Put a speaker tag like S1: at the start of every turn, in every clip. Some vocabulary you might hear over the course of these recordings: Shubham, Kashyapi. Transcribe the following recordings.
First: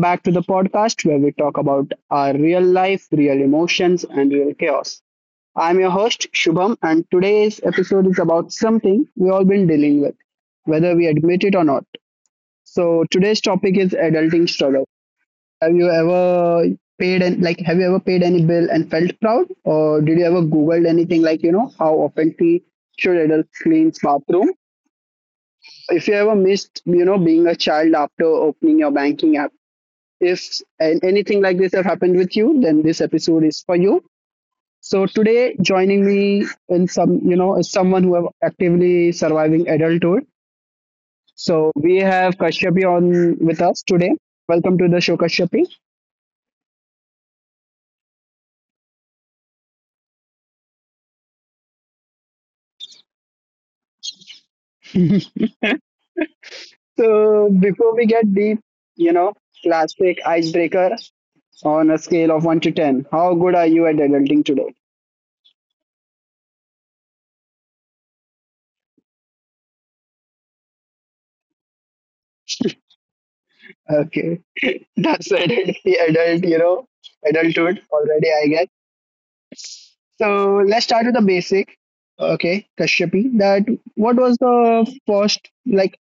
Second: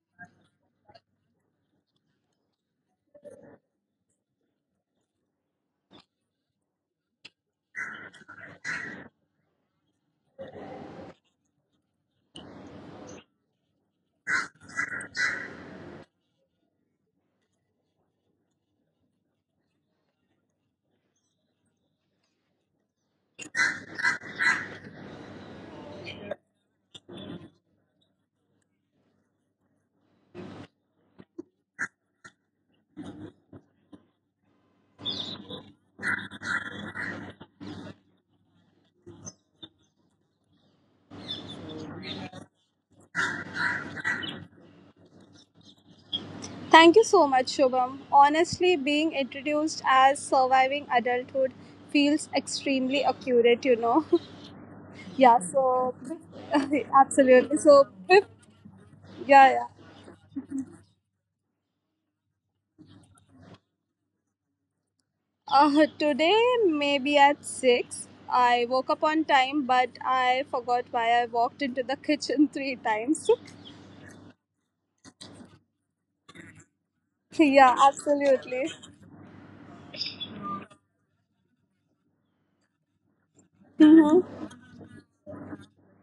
S1: back to the podcast where we talk about our real life, real emotions, and real chaos. I'm your host, Shubham, and today's episode is about something we all been dealing with, whether we admit it or not. So, today's topic is adulting struggle. Have you ever paid any bill and felt proud, or did you ever googled anything like, how often we should adults clean bathroom, if you ever missed, being a child after opening your banking app, if anything like this have happened with you, then this episode is for you. So today, joining me in some, is someone who are actively surviving adulthood. So we have Kashyapi on with us today. Welcome to the show, Kashyapi.
S2: Thank you so much, Shubham. Honestly, being introduced as surviving adulthood feels extremely accurate. Yeah, so
S1: So
S2: absolutely. So,
S1: before we
S2: yeah,
S1: get deep, you know,
S2: yeah.
S1: classic icebreaker, on a scale of one to ten. How good are you at adulting today?
S2: Today, maybe at 6, I woke up on time, but I forgot why I walked into the kitchen three times.
S1: Okay, that's the
S2: Yeah,
S1: adulthood already, I guess.
S2: absolutely.
S1: So let's start with the basic. Okay, Kashyapi, that what was the first like?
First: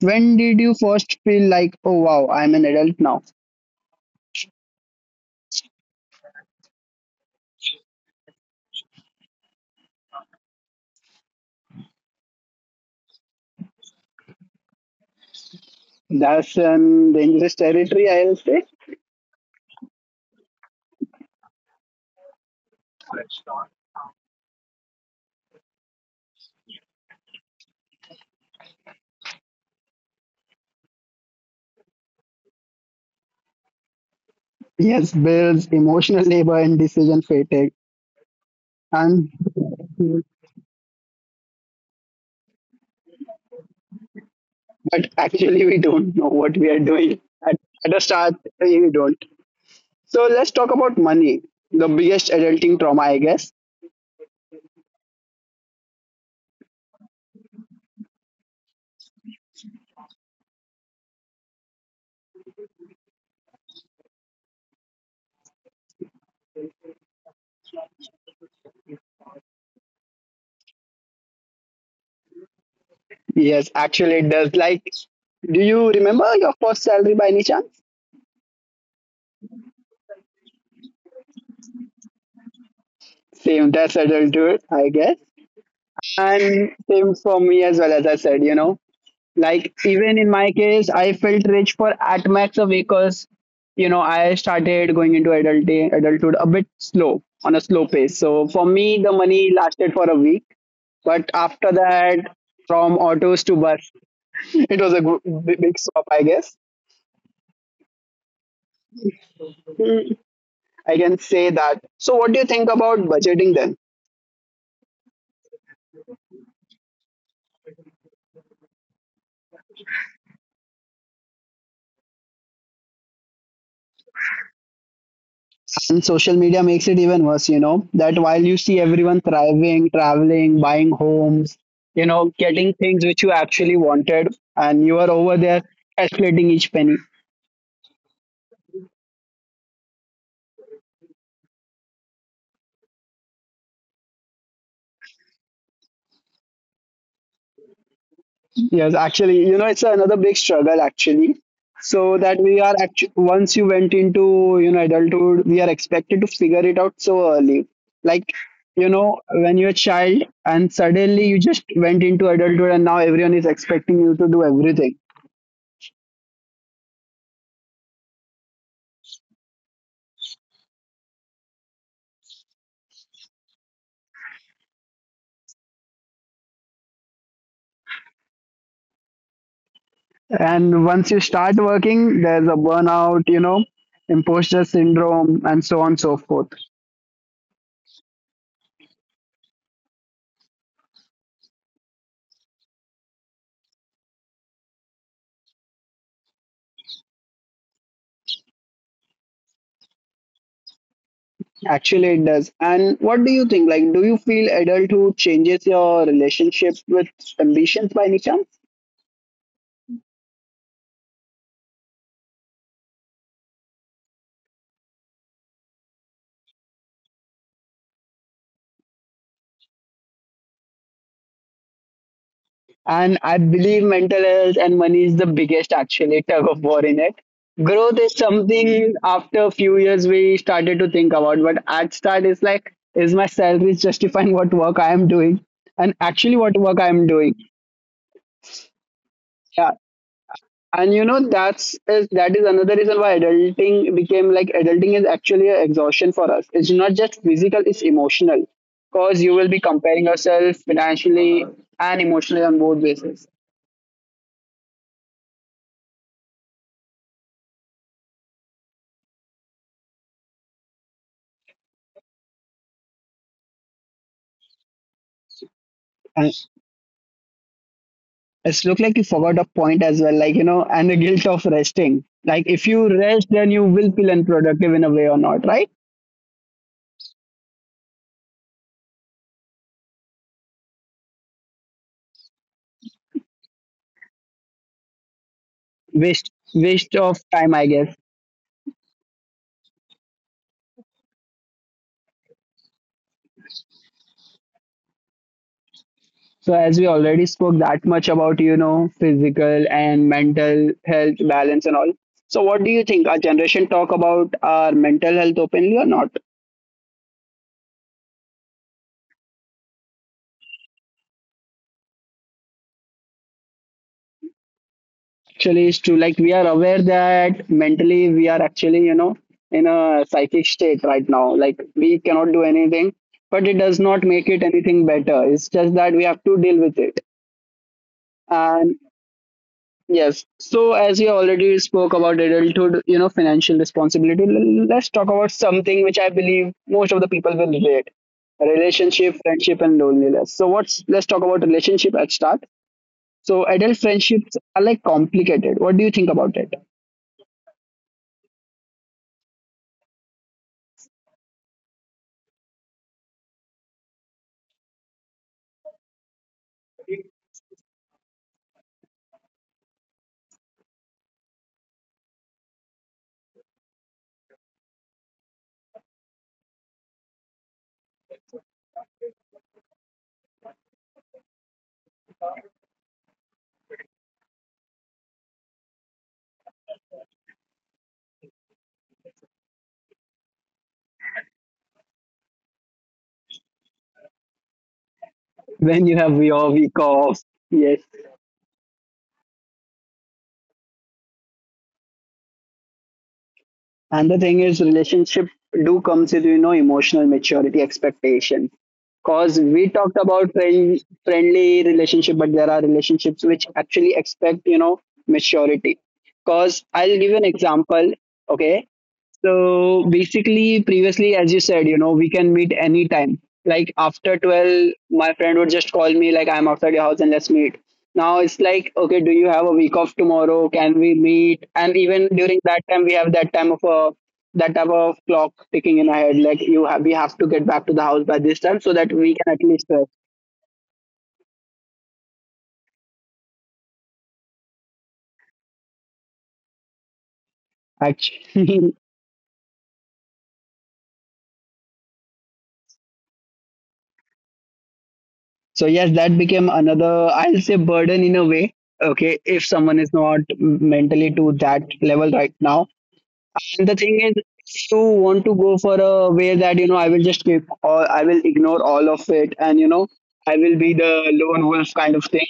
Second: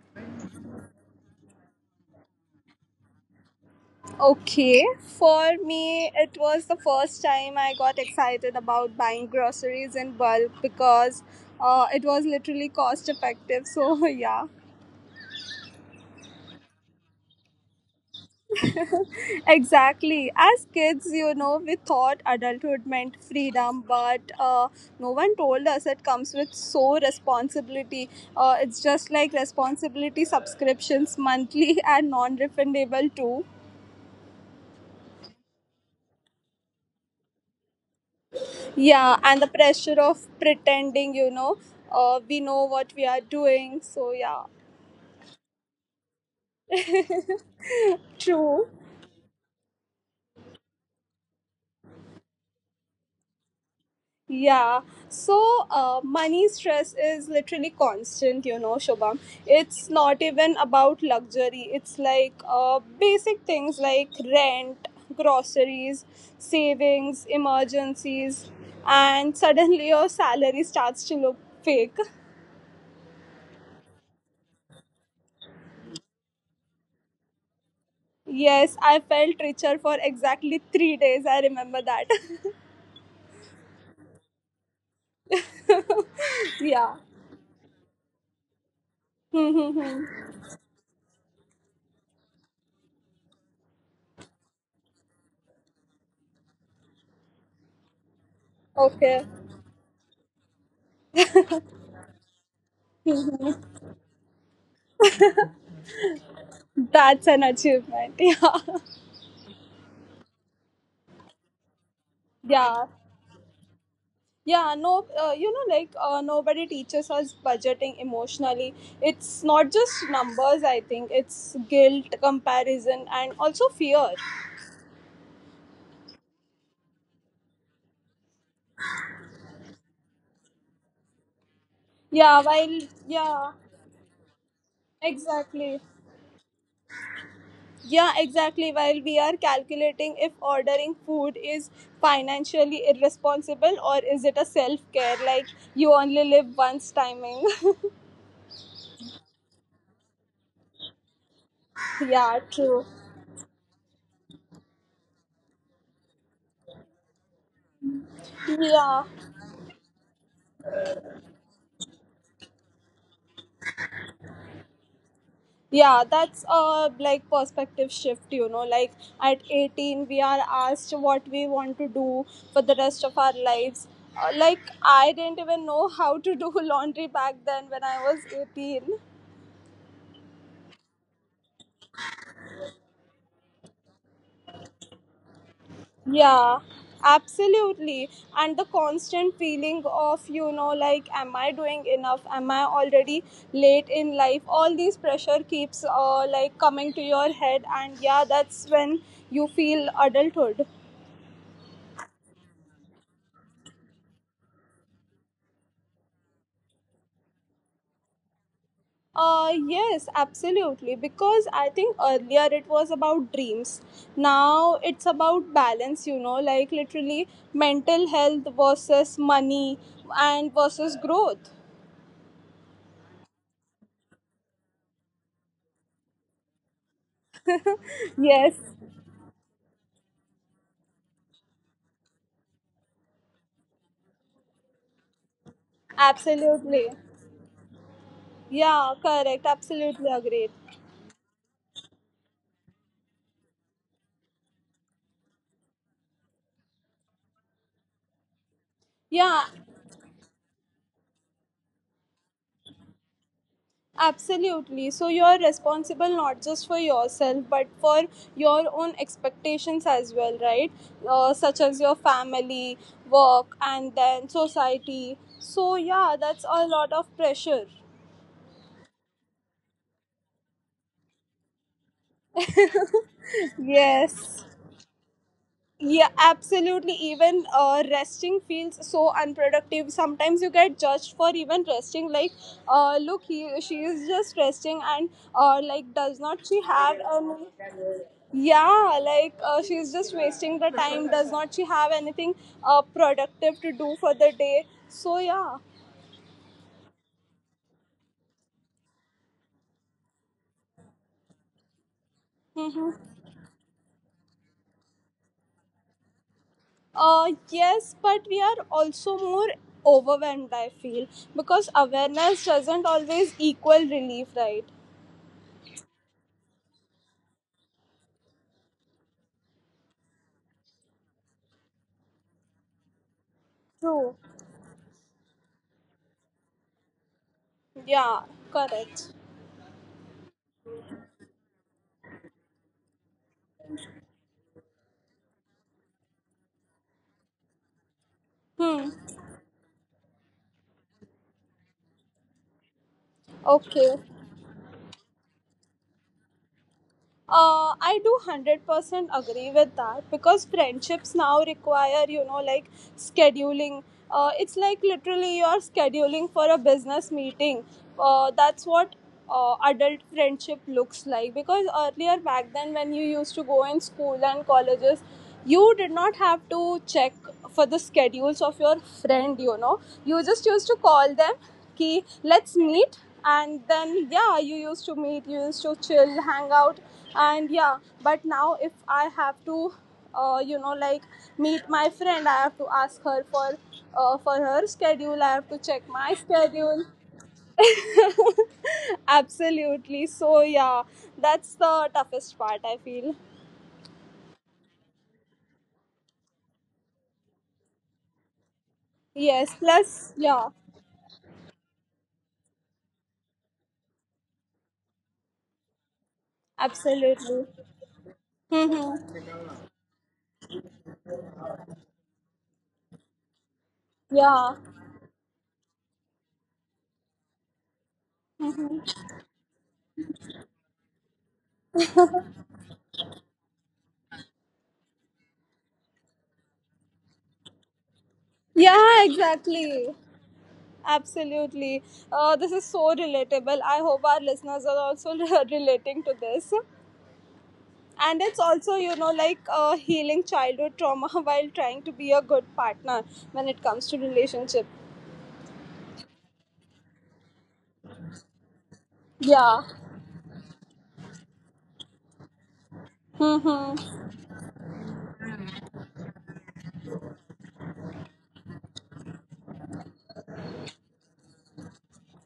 S1: When did you first feel like, oh wow, I'm an adult now?
S2: Okay, for me, it was the first time I got excited about buying groceries in bulk because it was literally cost effective. So, yeah,
S1: That's an dangerous territory, I'll say.
S2: exactly. As kids, you know, we thought adulthood meant freedom, but no one told us it comes with so responsibility. It's just like responsibility subscriptions monthly and non refundable too.
S1: Yes, bills, emotional labor, and decision fatigue.
S2: Yeah,
S1: And
S2: and the pressure of pretending, we know what we are doing. So, yeah,
S1: but actually, we don't know what we are doing. At, at the start,
S2: true.
S1: we don't. So let's talk about money, the biggest adulting trauma, I guess.
S2: Yeah, so money stress is literally constant, you know, Shobham. It's not even about luxury, it's like basic things like rent, groceries, savings, emergencies, and suddenly your salary starts to look fake.
S1: Yes, actually it does. Like, do you remember your first salary by any chance?
S2: Yes, I felt richer for exactly 3 days. I remember that.
S1: Same, that's adulthood, I guess. And
S2: Yeah.
S1: same for me as well, as I said, you know. Like, even
S2: Mm-hmm.
S1: in my case, I felt rich for at max a week because, you know, I started going into adult adulthood a bit slow, on a slow pace. So for me, the
S2: Okay,
S1: money lasted for a week. But after that, from autos to bus, it was a good, big swap, I guess.
S2: that's an achievement. Yeah,
S1: Hmm. I can say that. So, what do you think
S2: yeah,
S1: about budgeting then?
S2: yeah. No, you know, like nobody teaches us budgeting emotionally. It's not just numbers. I think it's guilt, comparison, and also fear.
S1: And social media makes it even worse, you know, that while you see everyone thriving, traveling, buying homes, you know,
S2: Yeah, while
S1: getting things which you
S2: yeah,
S1: actually wanted, and you are over there
S2: exactly.
S1: calculating each penny.
S2: Yeah, exactly. While we are calculating if ordering food is financially irresponsible or is it a self care, like you only live once timing.
S1: Yes, actually, you know, it's another big struggle actually. So that
S2: Yeah,
S1: we are
S2: true.
S1: actually, once you went into, you know, adulthood, we are expected to figure it out so early. Like you
S2: Yeah.
S1: know, when you're a child and suddenly you just went into adulthood, and now everyone is expecting you to do everything.
S2: Yeah, that's a like perspective shift, you know. Like at 18, we are asked what we want to do for the rest of our lives. Like I didn't even know how to do laundry back then when I was 18.
S1: And once you start working, there's a burnout, you know, imposter syndrome, and so on and so forth.
S2: Yeah, absolutely. And the constant feeling of, like, am I doing enough? Am I already late in life? All these pressure keeps like coming to your head, and yeah, that's when you feel adulthood.
S1: Actually, it does. And what do you think? Like, do you feel adulthood changes your relationship with ambitions by any chance?
S2: Yes, absolutely. Because I think earlier it was about dreams. Now it's about balance, you know, like literally mental health versus money and versus growth.
S1: And I believe mental health and money is the biggest actually tug of war in it. Growth is
S2: Yes,
S1: something after a few years we started to think about, but at start it's like, is my salary justifying what work I am doing? And actually what work
S2: absolutely.
S1: I am doing.
S2: Yeah, correct.
S1: Yeah.
S2: Absolutely agreed.
S1: And you know, that's is that is another reason why adulting became like adulting is actually an exhaustion for us. It's not just physical, it's emotional. Because you
S2: Yeah,
S1: will be comparing yourself financially and emotionally on both bases.
S2: absolutely. So you're responsible not just for yourself, but for your own expectations as well, right? Such as your family, work, and then society. So, yeah, that's a lot of pressure.
S1: It's look like you forgot a point as well, like you know, and the guilt of resting. Like if you rest, then you will feel
S2: Yes.
S1: unproductive in a way or not, right?
S2: Yeah, absolutely. Even resting feels so unproductive. Sometimes you get judged for even resting. Like, look, he, she is just resting, and like, does
S1: Waste
S2: not she
S1: waste
S2: have
S1: of
S2: any?
S1: time, I guess.
S2: Yeah, like she's just wasting the time. Does not she have anything productive to do for the day? So yeah.
S1: So as we already spoke that much about, you know, physical and mental health balance and all. So what do you think?
S2: Mm-hmm.
S1: Our generation talk about our mental health openly or not?
S2: Yes, but we are also more overwhelmed. I feel because awareness doesn't always equal relief, right?
S1: Actually it's true. Like we are aware that mentally we are actually, you know, in a psychic state right now. Like we cannot do anything, but it does not
S2: True.
S1: make it anything better. It's just that we have to deal with it.
S2: Yeah.
S1: And
S2: Correct.
S1: yes, so as you already spoke about adulthood, you know, financial responsibility, let's talk about something which I believe most of the people will relate:
S2: Hmm.
S1: relationship, friendship, and loneliness. So what's, let's talk about relationship at start. So adult
S2: Okay.
S1: friendships are like complicated. What do you think about it?
S2: I do 100% agree with that because friendships now require, like scheduling. It's like literally you're scheduling for a business meeting. That's what adult friendship looks like because earlier back then, when you used to go in school and colleges, you did not have to check for the schedules of your friend, you know, you just used to call them ki let's meet, and then yeah you used to meet, you used to chill, hang out. And yeah, but now if I have to like meet my friend, I have to ask her for her schedule. I have to
S1: When
S2: check
S1: you
S2: my
S1: have your week
S2: schedule.
S1: off. Yes.
S2: Absolutely, so yeah, that's the toughest part I feel.
S1: And the thing is, relationship do comes with, you know, emotional maturity expectation. Cause
S2: Yes,
S1: we talked
S2: plus
S1: about
S2: yeah,
S1: friendly relationship, but there are relationships which actually expect, you know, maturity. Cause I'll give you an
S2: absolutely.
S1: example. Okay,
S2: Mm-hmm.
S1: so basically, previously, as you said, you know, we can meet anytime. Like after
S2: Yeah,
S1: 12, my friend would just call me, like, I'm outside your house and let's meet. Now it's like, okay, do you have a week off tomorrow? Can we meet? And even during that time, we have that type of clock ticking in our head. Like we have to get back to the house by this time so that
S2: yeah,
S1: we can at least
S2: exactly. Absolutely. This is so relatable. I hope our listeners are also relating to this. And it's
S1: actually.
S2: also, you know, like healing childhood trauma while trying to be a good partner when it comes to relationship.
S1: So yes, that became another, I'll say, burden in a way. Okay, if
S2: Yeah.
S1: someone is not mentally to that level right now. And the thing is,
S2: Mm-hmm.
S1: if you want to go for a way that, you know, I will just keep, or I will ignore all of it and, you know, I will be the lone wolf kind of thing.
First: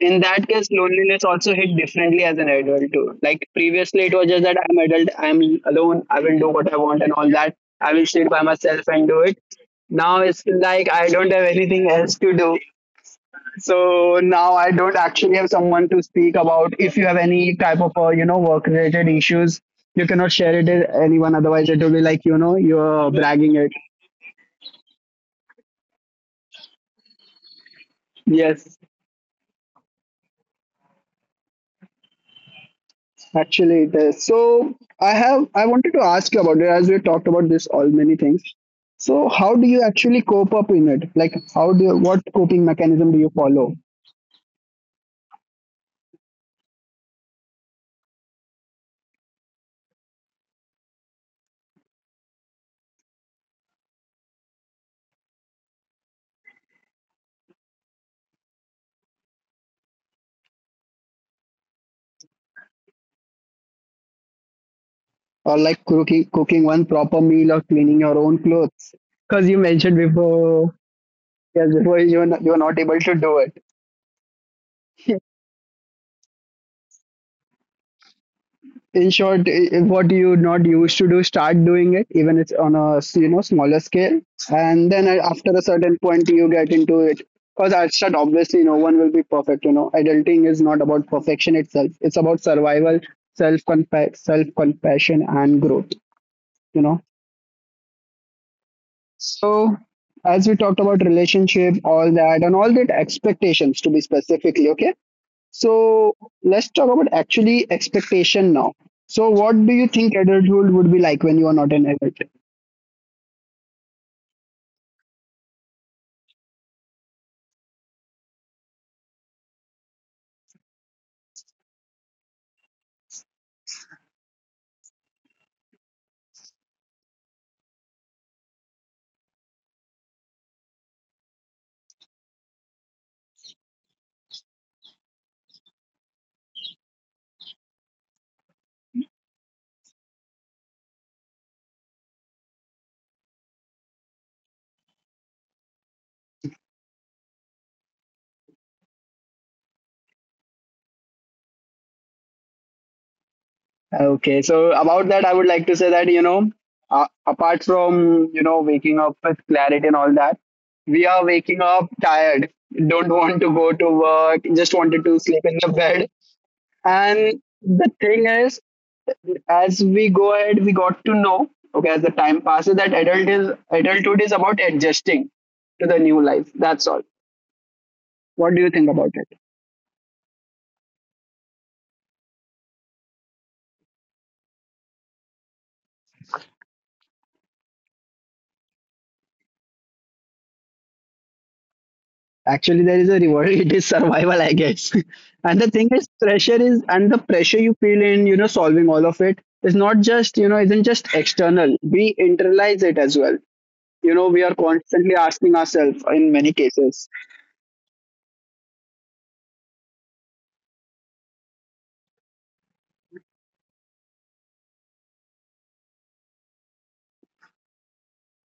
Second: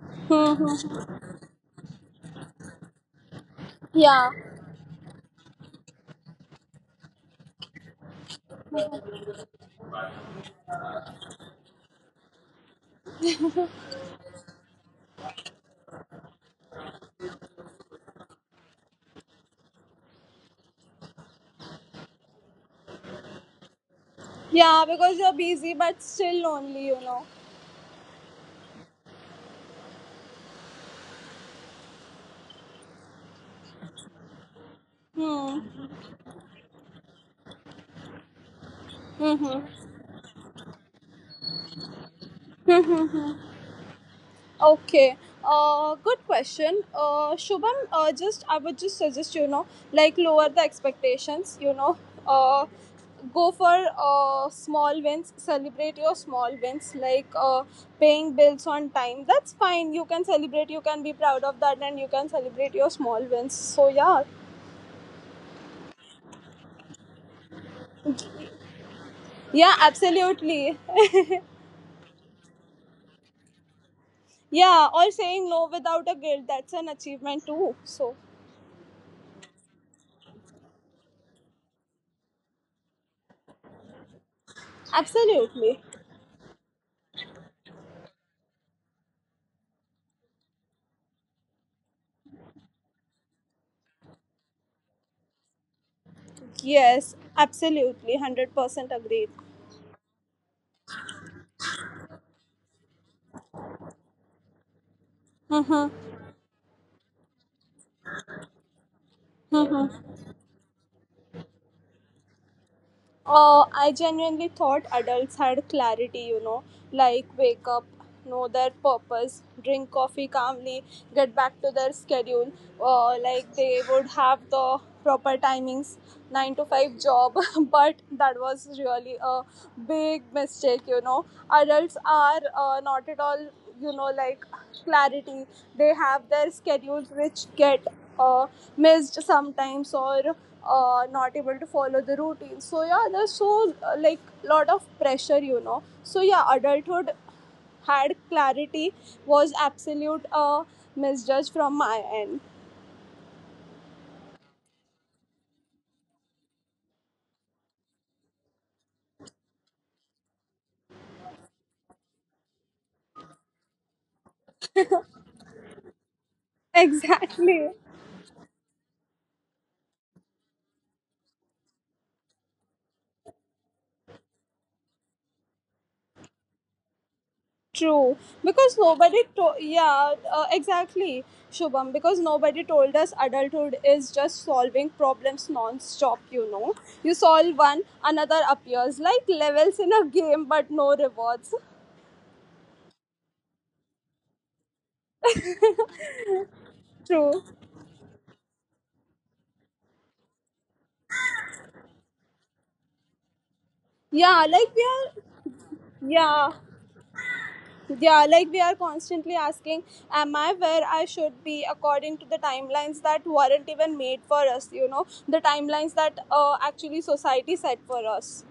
S1: In that case,
S2: Mm-hmm.
S1: loneliness also hit differently as an adult too. Like previously, it was
S2: Yeah.
S1: just that I'm adult, I'm alone, I will do what I want and all that. I will sit by myself and do it. Now it's like I don't have anything else to do, so now I don't actually have someone to speak about if you have any type of you know, work related issues. You cannot share it with anyone, otherwise it will be like, you know, you're bragging it.
S2: Yeah, because you're busy but still lonely, you know.
S1: Yes, actually it is so. I
S2: Hmm.
S1: wanted to ask you about it, as we talked about this all many things. So how
S2: Mm-hmm.
S1: do you actually cope up in it? Like what coping mechanism do you follow?
S2: Okay. Good question. Shubham, just I would just suggest you know, like lower the expectations. You know, uh, go for small wins. Celebrate your small wins, like paying bills on time. That's fine. You can celebrate. You can be proud of that, and you can celebrate your small wins. So yeah,
S1: Or like cooking one proper meal or cleaning your own clothes, because you
S2: yeah,
S1: mentioned before.
S2: absolutely.
S1: Yes, before you were not able to do it.
S2: Yeah, or saying no without a guilt. That's an achievement too. So
S1: In short, what you not used to do, start doing it, even it's on a you know, smaller scale, and then after a
S2: absolutely,
S1: certain point, you get into it. Because at start, obviously, no one will be perfect. You know, adulting is not about perfection itself; it's about survival, self self compassion, and growth. You know,
S2: yes, absolutely, 100% agreed.
S1: so as we talked about relationship, all that, and all that expectations to be specifically okay.
S2: Mm-hmm.
S1: So let's talk about actually expectation now. So what do you
S2: Mm-hmm.
S1: think adulthood would be like when you are not an adult?
S2: I genuinely thought adults had clarity, you know, like wake up, know their purpose, drink coffee calmly, get back to their schedule. Like they would have the proper timings, 9 to 5 job. But that was really a big mistake, you know. Adults are not at all, you know, like clarity. They have their schedules which get missed sometimes or not able to follow the routine. So yeah, there's so like lot of pressure, you know. So yeah, adulthood had clarity was absolute misjudge from my end.
S1: Okay, so about that, I would like to say that, you know, apart from, you know, waking up with clarity and all that, we are waking up tired, don't want to go to work, just wanted to sleep in the bed. And
S2: Exactly,
S1: the thing is, as we go ahead, we got to know, okay, as the time passes, that adulthood is about adjusting to the new life. That's all.
S2: true.
S1: What do you
S2: Because
S1: think about it?
S2: yeah, exactly, Shubham, because nobody told us adulthood is just solving problems non-stop, you know. You solve one, another appears like levels in a game, but no rewards.
S1: Actually, there is a reward. It is survival, I guess. And the thing is, pressure is, and the
S2: True.
S1: pressure you feel in, you know, solving all of it is not just, you know, isn't just external. We internalize it as well. You know, we
S2: Yeah,
S1: are
S2: like we are.
S1: constantly asking ourselves in many
S2: Yeah,
S1: cases.
S2: yeah, like we are constantly asking, am I where I should be according to the timelines that weren't even made for us? You know, the timelines that actually society set for us.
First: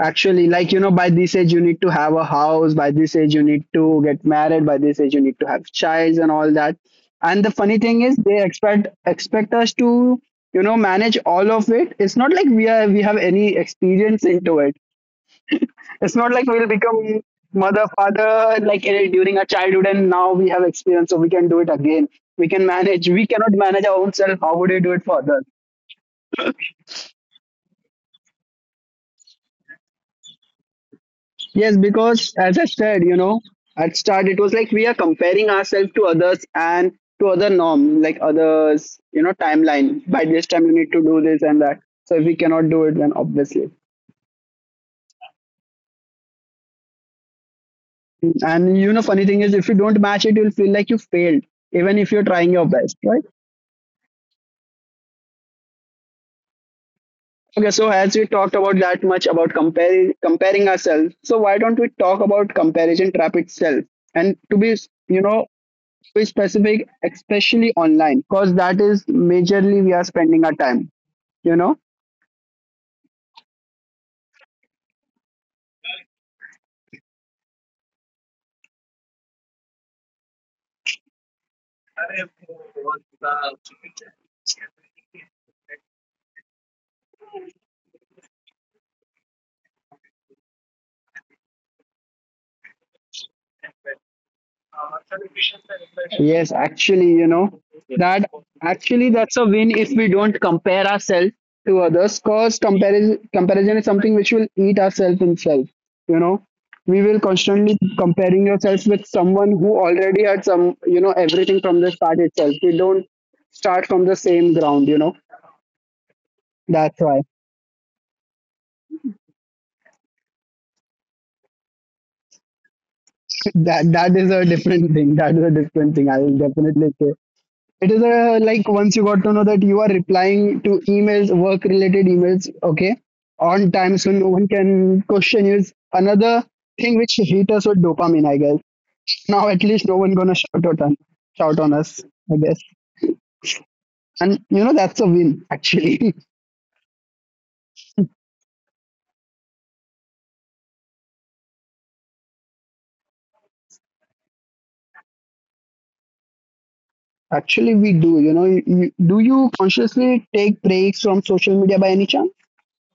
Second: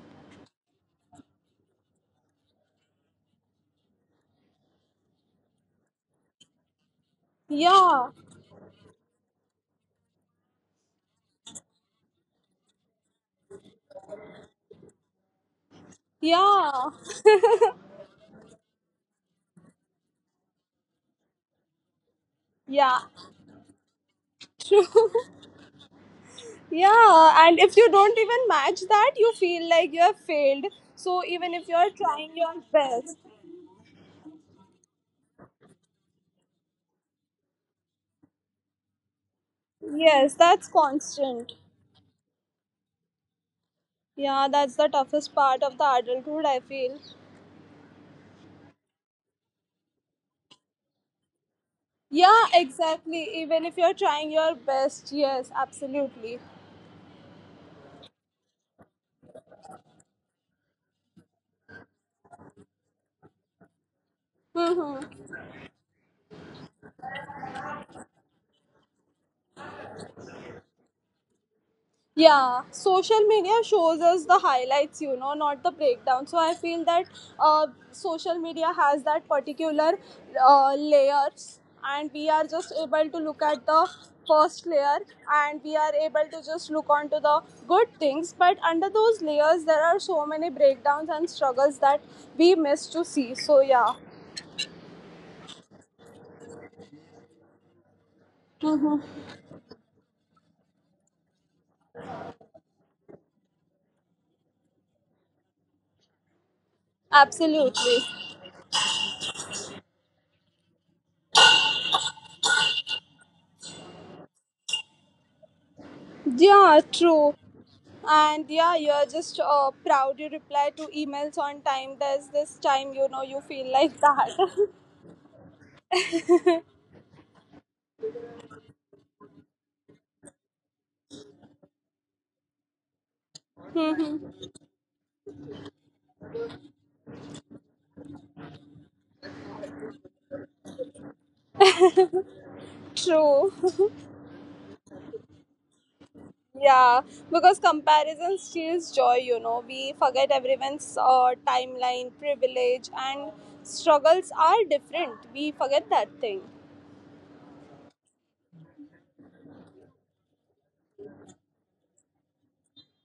S1: Actually, like, you know, by this age, you need to have a house. By this age, you need to get married. By this age, you need to have childs and all that. And the funny thing
S2: Yeah,
S1: is, they expect us to, you know, manage all of it. It's not like we have any experience into it. It's not like we'll
S2: yeah,
S1: become mother, father, like during our childhood, and now we have experience, so we can do it again. We can
S2: yeah,
S1: manage. We cannot manage our own self. How would we
S2: true.
S1: do it for others?
S2: Yeah, and if you don't even match that, you feel like you have failed. So even if
S1: Yes,
S2: you're trying
S1: because
S2: your
S1: as I said,
S2: best,
S1: you know, at start it was like we are comparing ourselves to others and to other norm, like others, you know, timeline. By
S2: yes,
S1: this
S2: that's
S1: time you need to do this
S2: constant.
S1: and that. So if we cannot do it, then obviously.
S2: Yeah, that's the toughest part of the adulthood, I feel.
S1: And you know, funny thing is, if you don't match it, you'll feel like you failed, even if you're
S2: Yeah,
S1: trying your best,
S2: exactly.
S1: right?
S2: Even if you're trying your best, yes, absolutely.
S1: Okay, so as we talked about that much about comparing ourselves, so why don't we talk about comparison trap itself? And to be, you
S2: Mm-hmm.
S1: know, be specific, especially online, because that is majorly we are spending our time, you know.
S2: Yeah, social media shows us the highlights, you know, not the breakdown. So I feel that social media has that particular layers, and we are just able to look at the first layer, and we are able to just look onto the good things. But under those layers there are so many breakdowns and struggles that we miss to see, so yeah,
S1: Yes, actually, you know, that actually that's a win if we don't compare ourselves to others, because comparison is something which will eat ourselves in self, you know. We will
S2: absolutely.
S1: constantly comparing yourself with someone who already had some, you know, everything from the start itself. We don't start from the same ground, you know.
S2: Yeah,
S1: That's
S2: true.
S1: why.
S2: And yeah, you're just proud you reply to emails on time. There's this time, you know, you feel like
S1: That is a
S2: that.
S1: different thing. That is a different thing, I will definitely say. It is a, like, once you got to know that you are replying to emails, work related emails, okay, on time,
S2: Mhm.
S1: so no one can question you is another thing which hit us with dopamine, I guess. Now at least no one gonna shout on us, I guess.
S2: True.
S1: And you know, that's a win actually.
S2: Yeah, because comparison steals joy, you know. We forget everyone's timeline, privilege, and struggles are different. We forget that thing.
S1: Actually we do, you know. Do you consciously take breaks from social media by any chance?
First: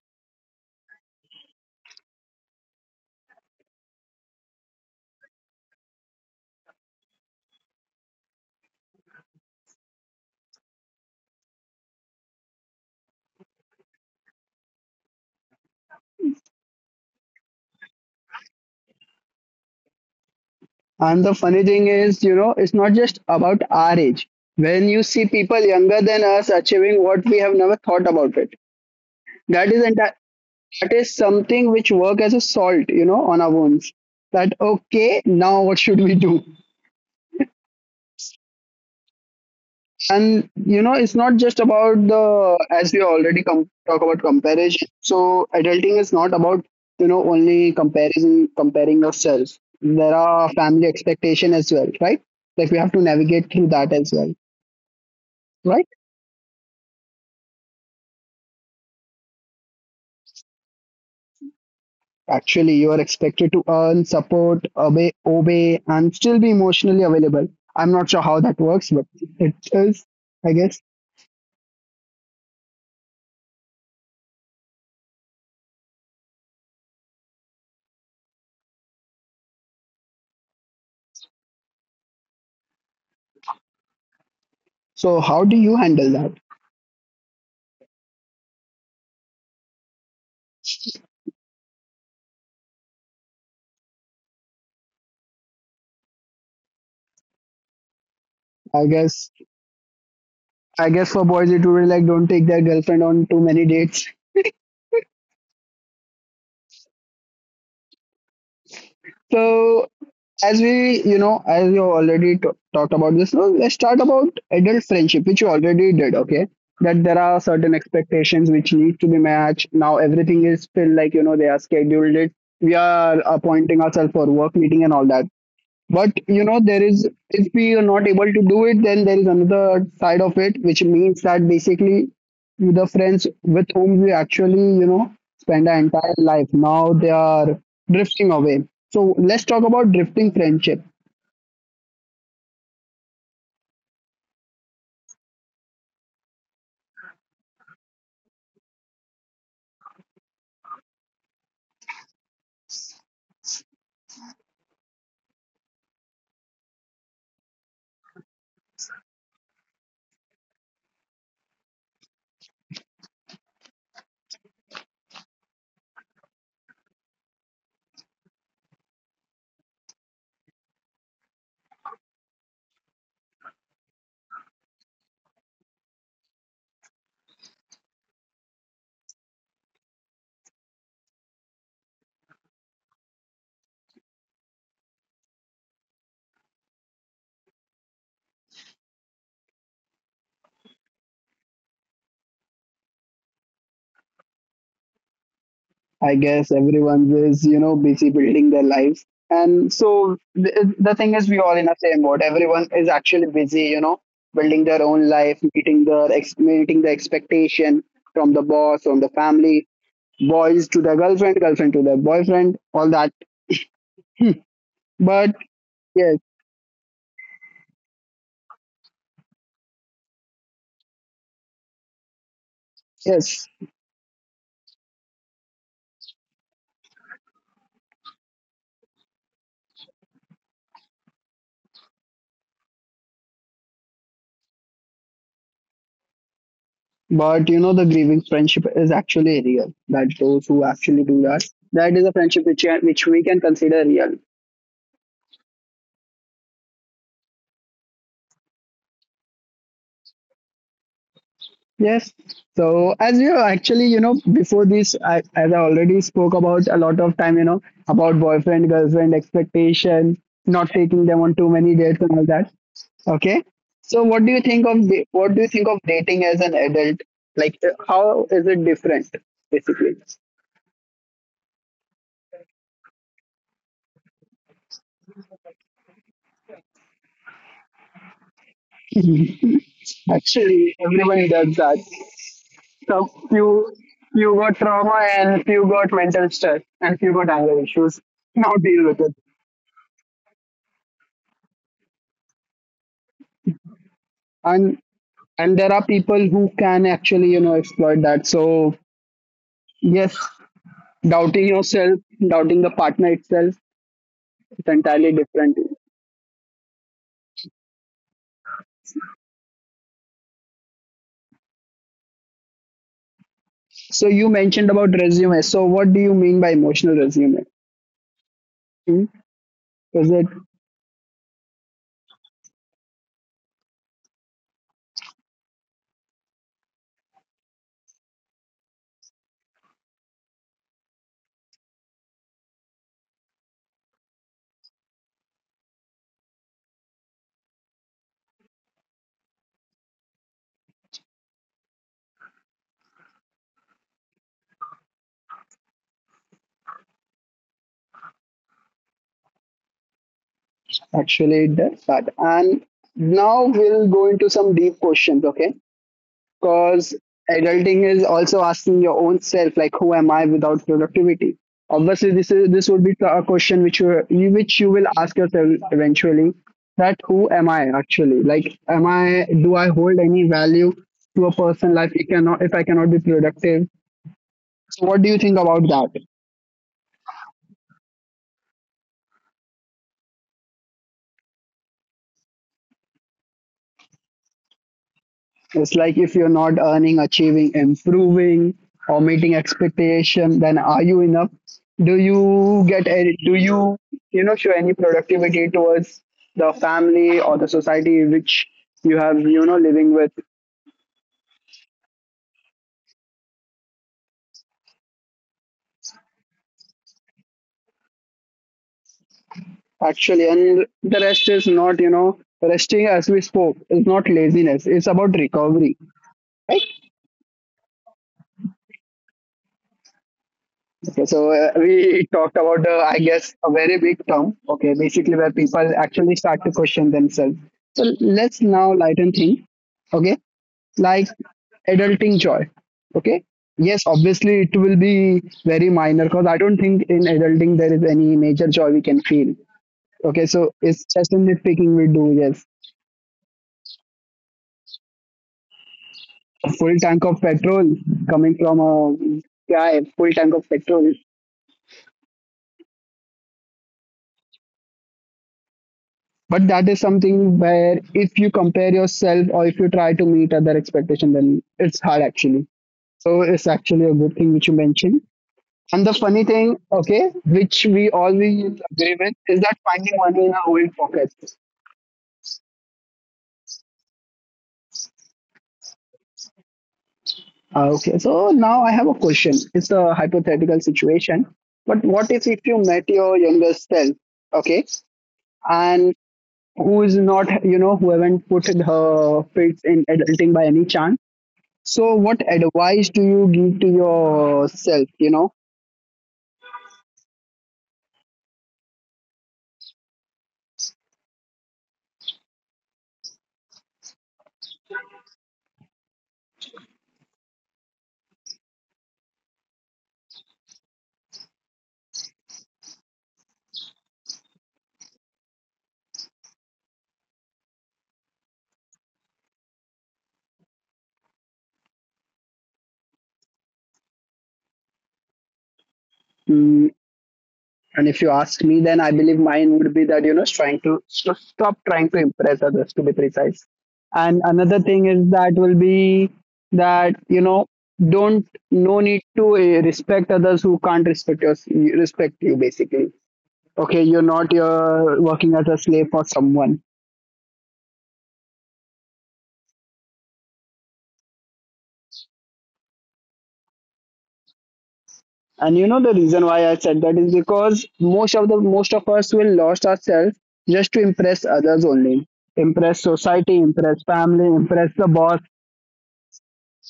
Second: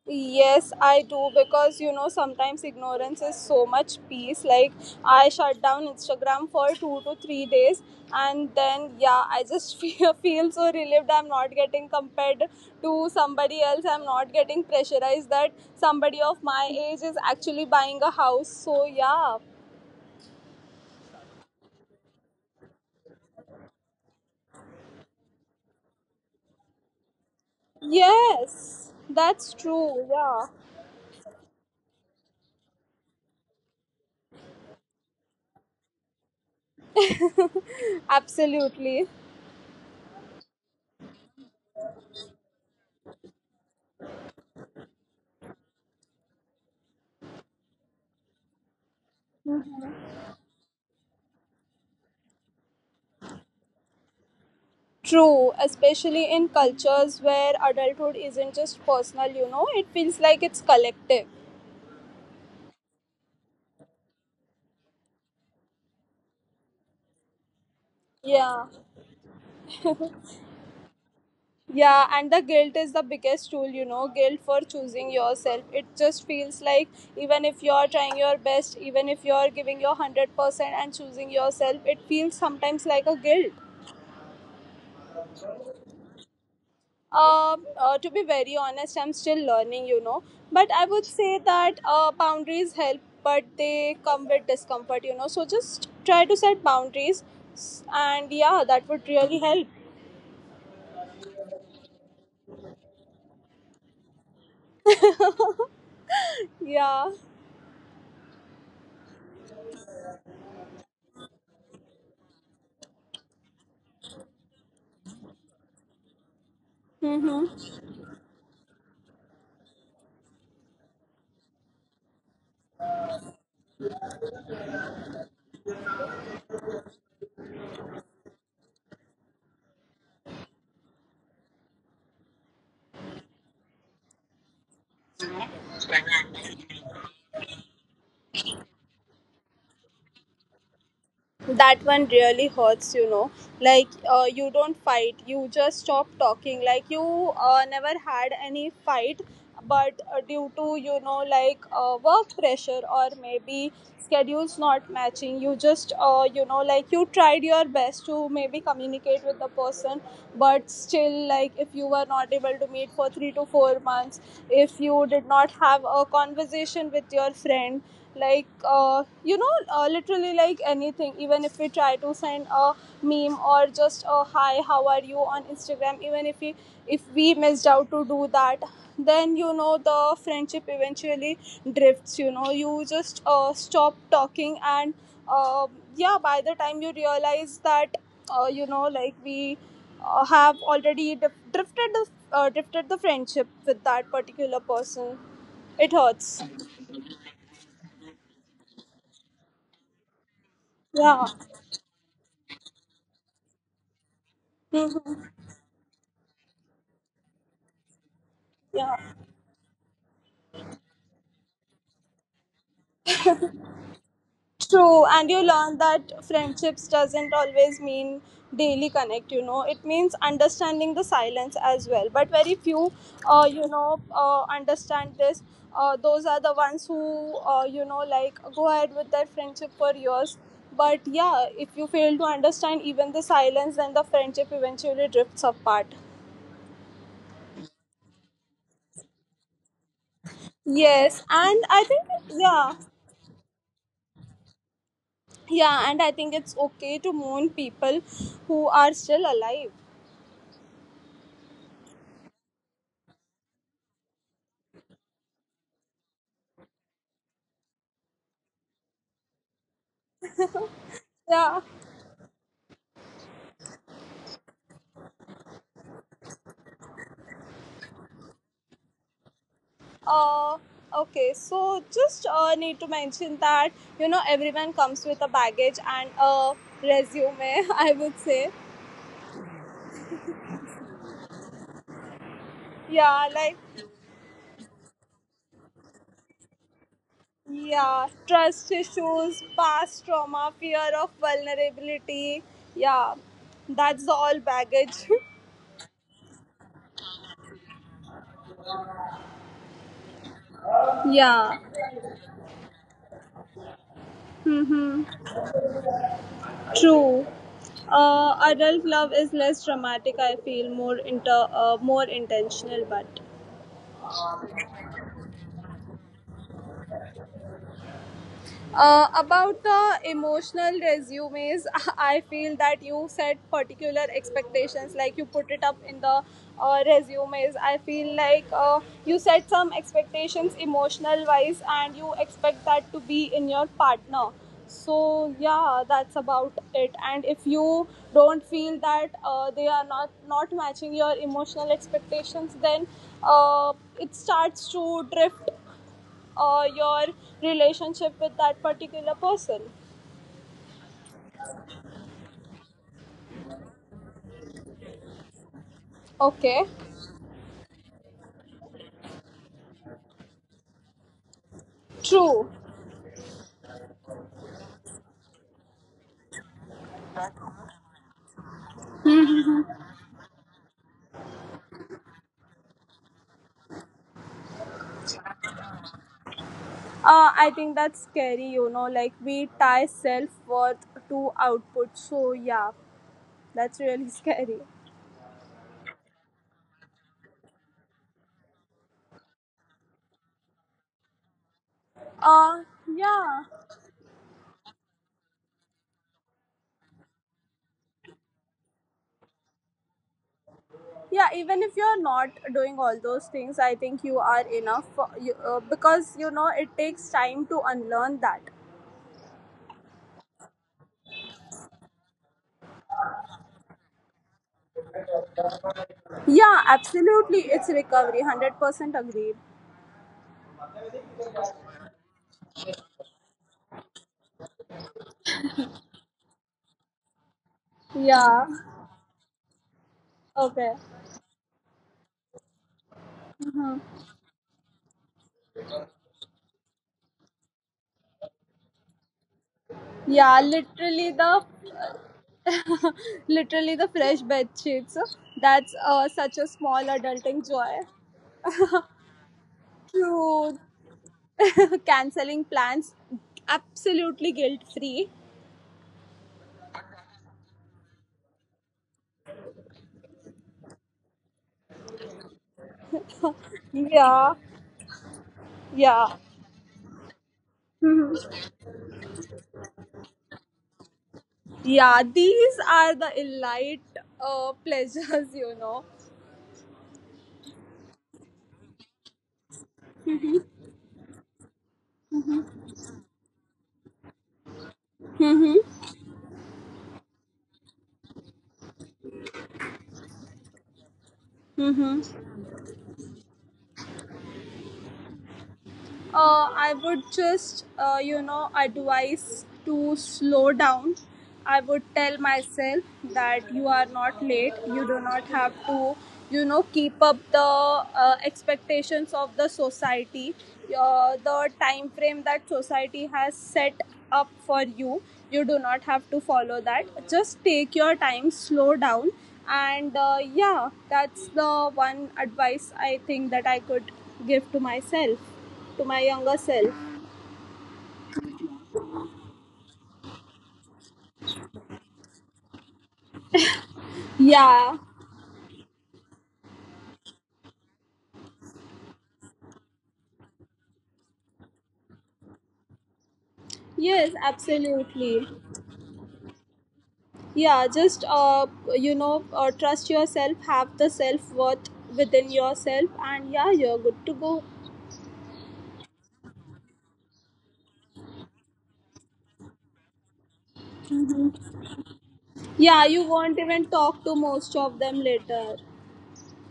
S2: Yes, I do because you know sometimes ignorance is so much peace. Like I shut down Instagram for 2 to 3 days, and then yeah, I just feel so relieved. I'm not getting compared to somebody else. I'm not getting pressurized that somebody of my age is actually buying a house. So yeah,
S1: And the funny thing is, you know, it's not just about our age. When you see people younger than us achieving what we have never thought about it,
S2: yes, that's
S1: that is enti-
S2: true. Yeah,
S1: that is something which work as a salt, you know, on our wounds. That okay, now what should we do?
S2: absolutely.
S1: And you know, it's not just about the, as we already com- talk about comparison. So adulting is not about, you know, only comparison comparing yourself. There are family expectation as well, right? Like we have to navigate through that as well,
S2: True,
S1: right?
S2: especially in cultures where adulthood isn't just personal, you know, it feels like it's collective.
S1: Actually, you are expected to earn, support, obey, and still be emotionally available. I'm not sure how that
S2: Yeah.
S1: works, but it is, I guess.
S2: Yeah, and the guilt is the biggest tool, you know, guilt for choosing yourself. It just feels like even if you're trying your best, even if you're giving your 100% and choosing yourself, it feels sometimes like a guilt.
S1: So how do you handle that?
S2: To be very honest, I'm still learning, you know. But I would say that boundaries help, but they come with discomfort, you know. So just try to set boundaries, and yeah,
S1: I
S2: that would
S1: guess
S2: really help.
S1: I guess for boys it would be like don't take their girlfriend on too many dates.
S2: Yeah.
S1: So as we, you know, as we already t- talked about this, so let's start about adult friendship which you already did, okay, that there are
S2: Mm-hmm.
S1: certain expectations which need to be matched now. Everything is still like, you know, they are scheduled it. We are appointing ourselves for work meeting and all that. But you know, there is, if we are not able to do it, then there is another side of it, which means that basically the friends with whom we actually, you know, spend our entire life, now they are drifting away. So let's talk about drifting friendship.
S2: That one really hurts, you know. Like, you don't fight, you just stop talking. Like, you never had any fight, but due to, you know, like work pressure or maybe schedules not matching, you just, you know, like you tried your best to maybe communicate with the person. But still, like, if you were not able to meet for 3 to 4 months, if you did not have a conversation with your friend, like you know, literally like anything, even if we try to send a meme or just a hi how are you on Instagram, even if we missed out to do that, then you know the friendship eventually drifts. You know, you just stop talking, and uh, yeah, by the time you realize that you know, like we have already drifted the friendship with that particular person, it
S1: I
S2: hurts.
S1: guess everyone is, you know, busy building their lives. And so the thing is, we
S2: Yeah.
S1: all in the same boat. Everyone is actually busy, you know, building their own life, meeting meeting the expectation from the boss, from the
S2: Yeah,
S1: family, boys to their girlfriend, girlfriend to their boyfriend, all that.
S2: true.
S1: But
S2: And you learn
S1: yes,
S2: that friendships doesn't always mean daily connect. You know, it means understanding the silence as well. But very few,
S1: yes.
S2: you know, understand this. Those are the ones who, you know, like go ahead with their friendship for years. But yeah, if you fail to understand even the silence, then the friendship eventually drifts apart.
S1: But you know, the grieving friendship is actually real. That those who actually do
S2: Yes,
S1: that,
S2: and I
S1: that is a
S2: think
S1: friendship which
S2: yeah,
S1: we can consider real.
S2: yeah, and I think it's okay to mourn people who are still alive.
S1: Yes. So as you actually, you know, before this, I, as I already spoke about a lot of time, you know, about boyfriend, girlfriend expectation, not taking them on too
S2: Yeah.
S1: many dates and all that. Okay. So what do you think of dating as an adult? Like how is it different basically?
S2: Uh, okay, so just need to mention that you know everyone comes with a baggage and a resume, I would say.
S1: Actually, everyone does that. So
S2: Yeah, like
S1: few got trauma and few got mental stress and few got anger issues.
S2: yeah,
S1: Now
S2: trust
S1: deal with it.
S2: issues, past trauma, fear of vulnerability. Yeah, that's all
S1: And
S2: baggage.
S1: and there are people who can actually, you know, exploit that. So yes, doubting
S2: Yeah.
S1: yourself, doubting the partner itself, it's entirely
S2: Mm-hmm.
S1: different.
S2: True. Adult love is less dramatic. I feel more inter more intentional, but...
S1: So you mentioned about resume. So what do you mean by emotional resume? Hmm?
S2: About
S1: Is
S2: the
S1: it
S2: emotional resumes, I feel that you set particular expectations, like you put it up in the resumes. I feel like you set some expectations emotional wise, and you expect that to be in your partner. So yeah, that's about it. And if you don't feel that they are not matching your emotional expectations, then uh, it starts to drift your relationship with that particular person.
S1: actually does that? And now we'll go into some deep questions, okay?
S2: Okay,
S1: Because adulting is also asking your own self, like who am I without productivity? Obviously, this is
S2: true.
S1: this would be a question which you will ask yourself eventually. That who am I actually? Like, am I do I hold any value to a person's life? If I cannot be productive. So what do you think about that?
S2: I think that's scary, you know, like we tie self worth to output. So, yeah, that's really scary.
S1: It's like if you're not earning, achieving, improving, or meeting expectation, then are you enough?
S2: Uh,
S1: Do
S2: yeah,
S1: you, you know, show any productivity towards the family or the society which you have, you know, living with
S2: yeah, even if you're not doing all those things, I think you are enough for, you, because, you know, it takes time to unlearn that.
S1: actually? And the rest is not, you know, resting, as we spoke, is not laziness. It's about recovery. Right?
S2: Yeah, absolutely. It's recovery. 100% agreed.
S1: Okay, so we talked about, I guess, a very big term. Okay, basically where people actually start to question themselves. So let's
S2: Yeah.
S1: now lighten things. Okay,
S2: Okay.
S1: like adulting joy. Okay, yes,
S2: hmm
S1: obviously it will be very minor because I don't think in adulting there is any major joy we can feel. Okay, so
S2: Yeah,
S1: it's just a nitpicking we do. Yes,
S2: literally the fresh bed sheets. So, that's such
S1: a
S2: a
S1: full
S2: small
S1: tank of
S2: adulting
S1: petrol
S2: joy.
S1: coming from a guy, full tank of
S2: Cute.
S1: petrol.
S2: Canceling plans, absolutely guilt free.
S1: But that is something where if you compare yourself or if you try to meet other expectation, then it's hard actually. So it's actually a good thing which
S2: Yeah,
S1: you mentioned. And the funny
S2: yeah,
S1: thing, okay, which we always agree with, is that finding money in our own pockets.
S2: yeah. These are the elite pleasures, you know.
S1: Okay, so now I have a question, it's a hypothetical situation, but what if you met your younger self, okay, and
S2: Mm-hmm.
S1: who is not, you know, who haven't put her fits in adulting by any chance. So,
S2: Mm-hmm.
S1: what advice do you give to yourself? You know,
S2: I would just, you know, advise to slow down. I would tell myself that you are not late. You do not have to, you know, keep up the expectations of the society, the time frame that society has set up for you. You do not have to follow that. Just take your time, slow down, and yeah, that's the one advice I think that I could give to myself, to my younger
S1: mm,
S2: self.
S1: and if you ask me, then I believe mine would be that, you know, trying to stop trying to impress others, to be precise. And another thing
S2: Yeah.
S1: is that will be that, you know, don't, no need to respect others who can't respect you basically. Okay, you're
S2: Yes,
S1: not, you're working
S2: absolutely.
S1: as a slave for someone.
S2: Yeah, just you know trust yourself, have the self-worth within yourself, and yeah, you're good to go.
S1: And you know the reason why I said that is because most of us will lost ourselves just to impress others only. Impress
S2: Yeah, you
S1: society,
S2: won't
S1: impress
S2: even talk
S1: family,
S2: to
S1: impress
S2: most
S1: the
S2: of them
S1: boss.
S2: later.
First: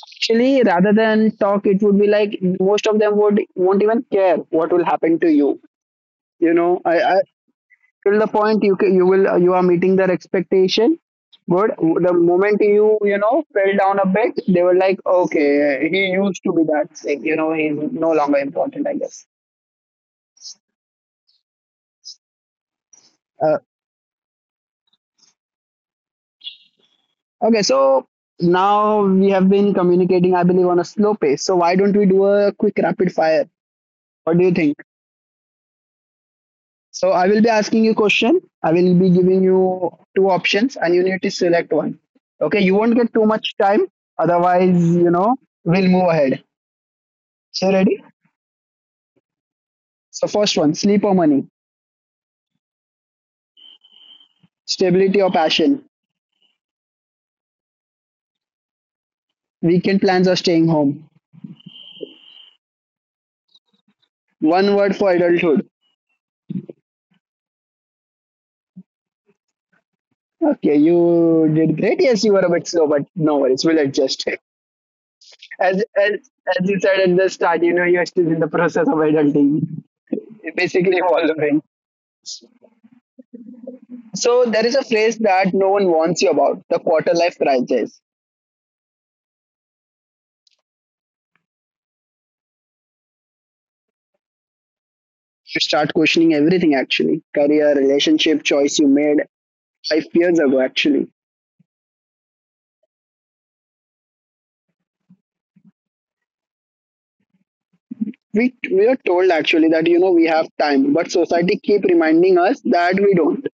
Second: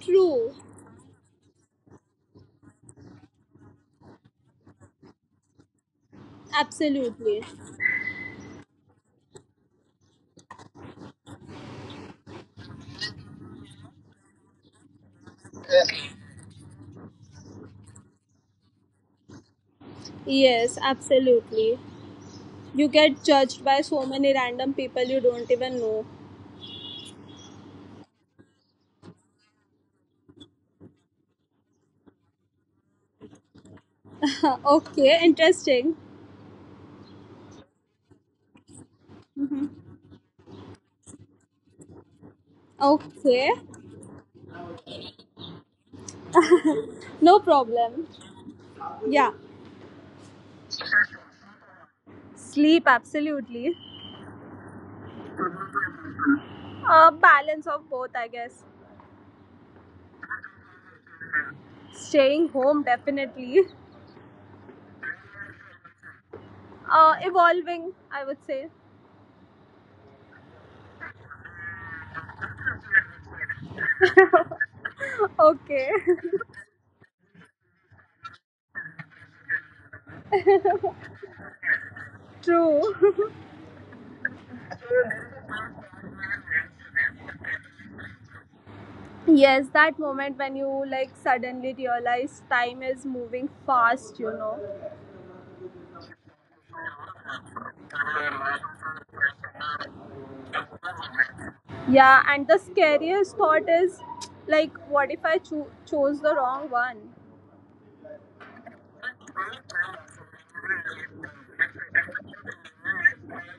S2: True.
S1: Actually, rather than talk, it would be like most of them would won't even care what will happen to you. You know, I,
S2: Absolutely.
S1: till the point you will, you are meeting their expectation. Good. The moment you, you know, fell down a bit, they were like, okay, he used to be that sick. You know, he's no longer important, I guess.
S2: Yes, absolutely. You get
S1: Uh,
S2: judged by so many random people you don't even know.
S1: Okay, so now we have been communicating, I believe, on a slow pace. So why don't we do a quick rapid fire? What do you think?
S2: Okay, interesting.
S1: So I will be asking you question. I will be giving you two options, and you need to select one. Okay, you won't get too
S2: Okay,
S1: much time. Otherwise, you know, we'll move ahead.
S2: no
S1: So ready?
S2: problem. Yeah,
S1: So first one: sleep or money,
S2: sleep, absolutely.
S1: stability or passion,
S2: A balance of both, I guess.
S1: weekend plans or staying home.
S2: Staying home, definitely.
S1: One word for adulthood.
S2: Evolving, I would say.
S1: Okay, you did great. Yes, you were a bit slow, but no worries. We'll adjust. as
S2: Okay.
S1: as as you said at the start, you know, you're still in the process of adulting, basically evolving.
S2: True.
S1: So there is a phrase that no one warns you about: the quarter life crisis.
S2: Yes, that moment when you like suddenly realize time is moving fast, you know.
S1: You start questioning everything, actually, career, relationship, choice you made 5 years ago. Actually,
S2: Yeah, and the scariest thought is like, what if I chose the wrong one?
S1: we are told actually that, you know, we have time, but society keep reminding us that we don't.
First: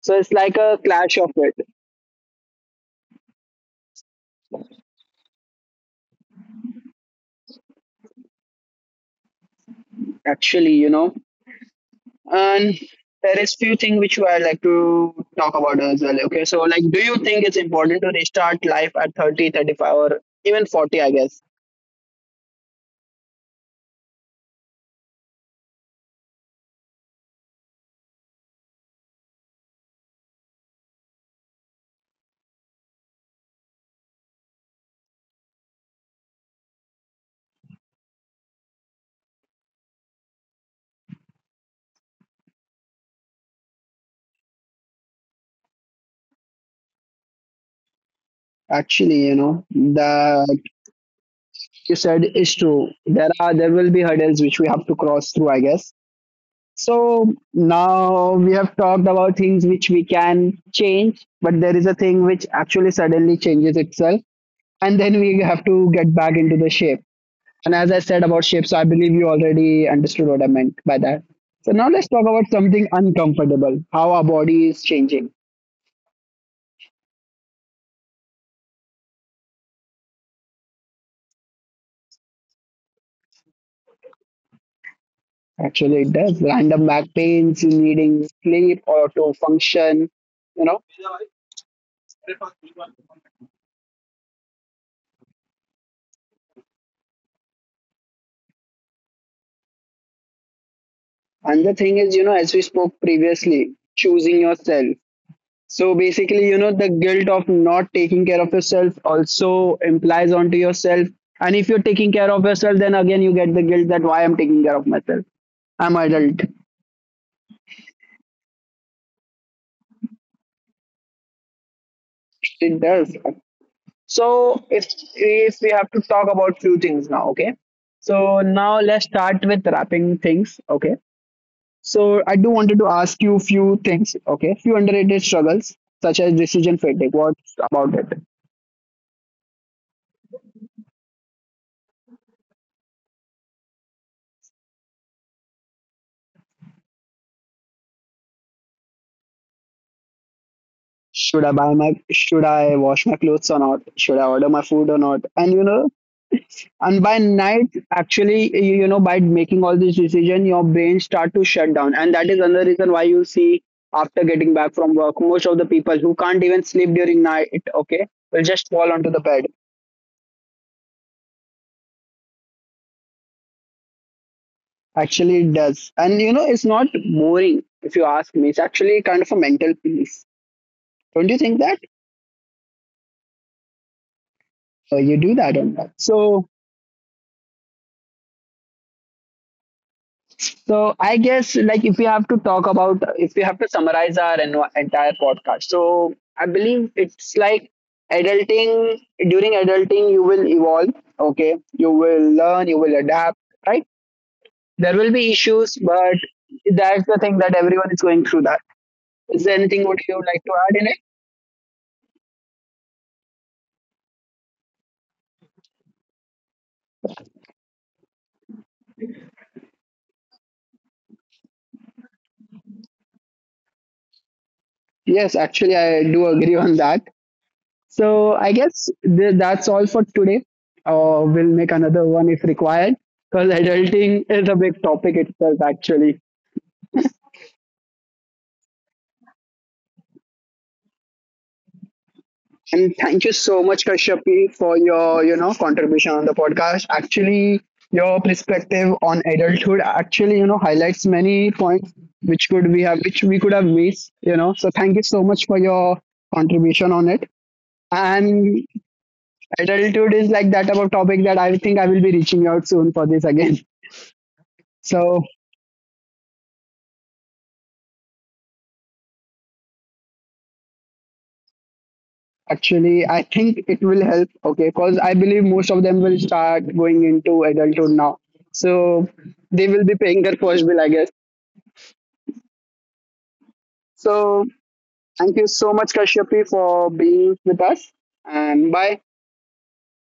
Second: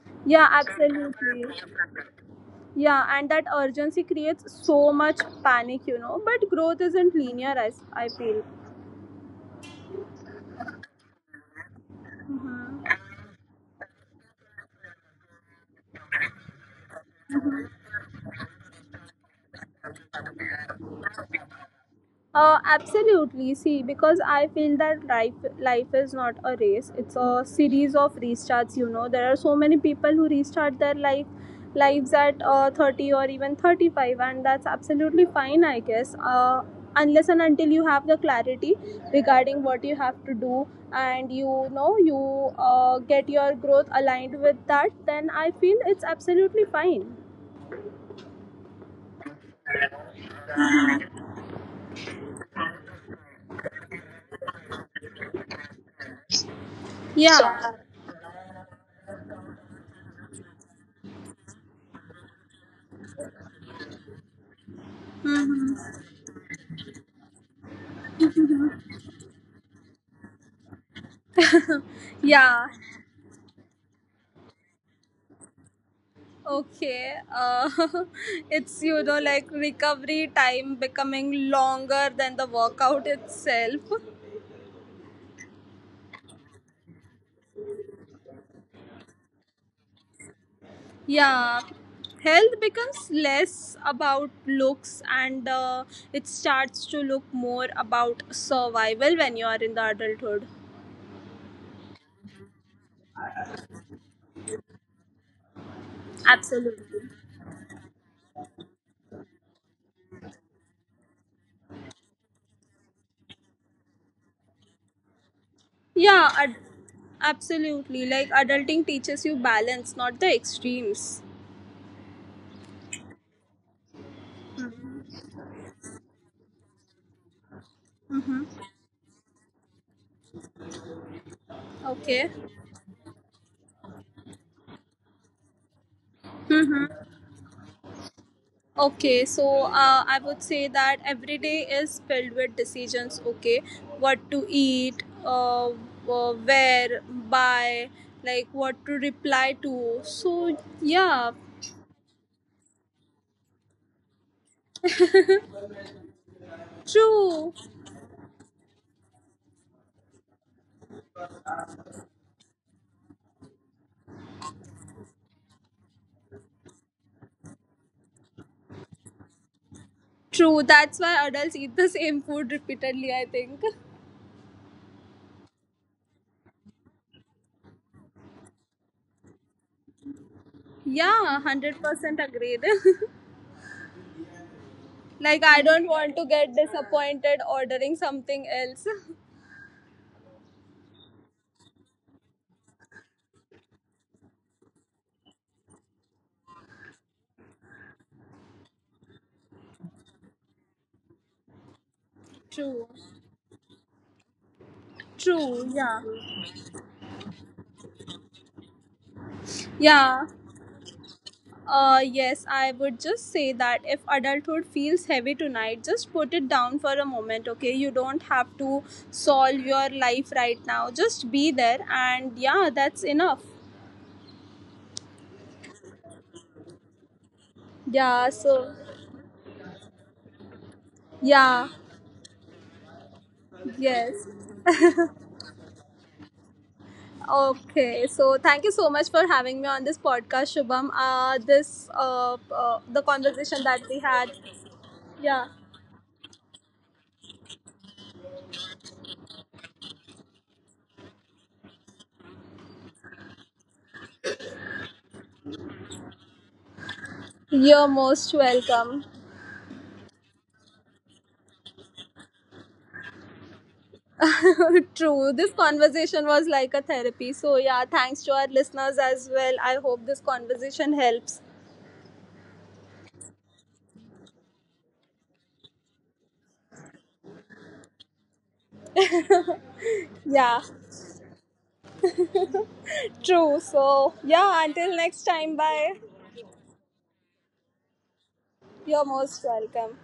S1: So it's
S2: Yeah,
S1: like a clash of
S2: absolutely.
S1: it.
S2: Yeah, and that urgency creates so much panic, you know. But growth isn't linear, I feel.
S1: Actually, you know, and there is few things which I like to talk about as well. Okay, so like, do you think it's important to restart life at 30, 35, or even 40? I guess
S2: Absolutely. See, because I feel that life is not a race. It's a series of restarts. You know, there are so many people who restart their life lives at 30 or even 35, and that's absolutely fine, I guess. Unless and until you have the clarity regarding what you have to do, and you know you get your growth aligned with that, then I feel it's absolutely fine.
S1: actually, you know, the like you said is true. There will be hurdles which we have to cross through, I guess. So
S2: Yeah.
S1: now we have talked about things which we can change, but there is a thing which actually suddenly changes itself, and then we have to
S2: Mhm.
S1: get back into the shape. And as I said about shapes, I believe you already understood what I meant by that. So now let's talk about
S2: Yeah.
S1: something uncomfortable, how our body is changing.
S2: Okay, it's you know like recovery time becoming longer than the workout itself.
S1: Actually, it does. Random back pains, needing sleep or to function, you know.
S2: Yeah, health becomes less about looks and it starts to look more about survival when you are in the adulthood.
S1: And the thing is, you know, as we spoke previously, choosing yourself. So basically, you know, the
S2: Absolutely.
S1: guilt of not taking care of yourself also implies onto yourself. And if you're taking care of yourself, then again you get the guilt that why I'm taking care of myself. I'm adult.
S2: Yeah, absolutely. Like adulting teaches you balance, not the extremes.
S1: It does. So if we have to talk about few things now, okay. So
S2: Mm-hmm.
S1: now let's start with wrapping things, okay. So I
S2: Okay.
S1: do wanted to ask you few things, okay. Few underrated struggles such as decision
S2: Mm-hmm.
S1: fatigue. What's about it?
S2: Okay, so I would say that every day is filled with decisions. Okay, what to eat, where, buy, like what to reply to. So,
S1: Should
S2: yeah,
S1: I buy my? Should I wash my clothes or not? Should I order my food or not? And you know, and by
S2: true,
S1: night actually, you know, by making all this decision, your brain start to shut down, and that is another reason why you see, after getting back from work, most of the people who can't even sleep during night, okay, will just fall onto the bed.
S2: true. That's why adults eat the same food repeatedly, I think.
S1: Actually it does, and you know, it's not boring, if you ask me, it's actually kind of a mental piece, don't
S2: Yeah,
S1: you think that?
S2: 100% agreed.
S1: So you do
S2: Like,
S1: that on
S2: I
S1: that,
S2: don't want to
S1: so.
S2: get disappointed ordering something else.
S1: So I guess, like, if we have to talk about, if we have to summarize our entire podcast. So I believe it's like adulting, during adulting you will evolve, okay? You will learn, you will
S2: True,
S1: adapt, right? There will be
S2: true,
S1: issues,
S2: yeah,
S1: but that's the thing that everyone is going through that. Is there anything would you
S2: yeah.
S1: like to add in it?
S2: Yes, I would just say that if adulthood feels heavy tonight, just put it down for a moment, okay? You don't have to solve your life right now. Just be there, and yeah, that's enough.
S1: Yes, actually I do agree on that. So
S2: Yeah,
S1: I
S2: so,
S1: guess that's all for today. We'll make
S2: yeah,
S1: another one if required, because adulting
S2: yes.
S1: is a big topic itself, actually.
S2: Okay, so thank you so much for having me on this podcast, Shubham. This,
S1: And
S2: the
S1: thank you so
S2: conversation
S1: much,
S2: that we had,
S1: Kashyapi, for your, you know,
S2: yeah,
S1: contribution on the podcast. Actually, your perspective on adulthood actually, you know, highlights many points which could we have which we could have missed. You know, so thank you so much for your contribution on it.
S2: you're most
S1: And
S2: welcome.
S1: adulthood is like that about topic that I think I will be reaching out soon for this again. So
S2: True. This conversation was like a therapy. So, yeah, thanks to our listeners as well. I hope this conversation helps.
S1: actually, I think it will help. Okay, because I believe most of them will start going into adulthood now, so they will be paying their first
S2: Yeah,
S1: bill, I guess.
S2: true. So,
S1: So
S2: yeah, until next
S1: thank you
S2: time,
S1: so much,
S2: bye.
S1: Kashyapi, for being with us, and bye.
S2: You're most welcome.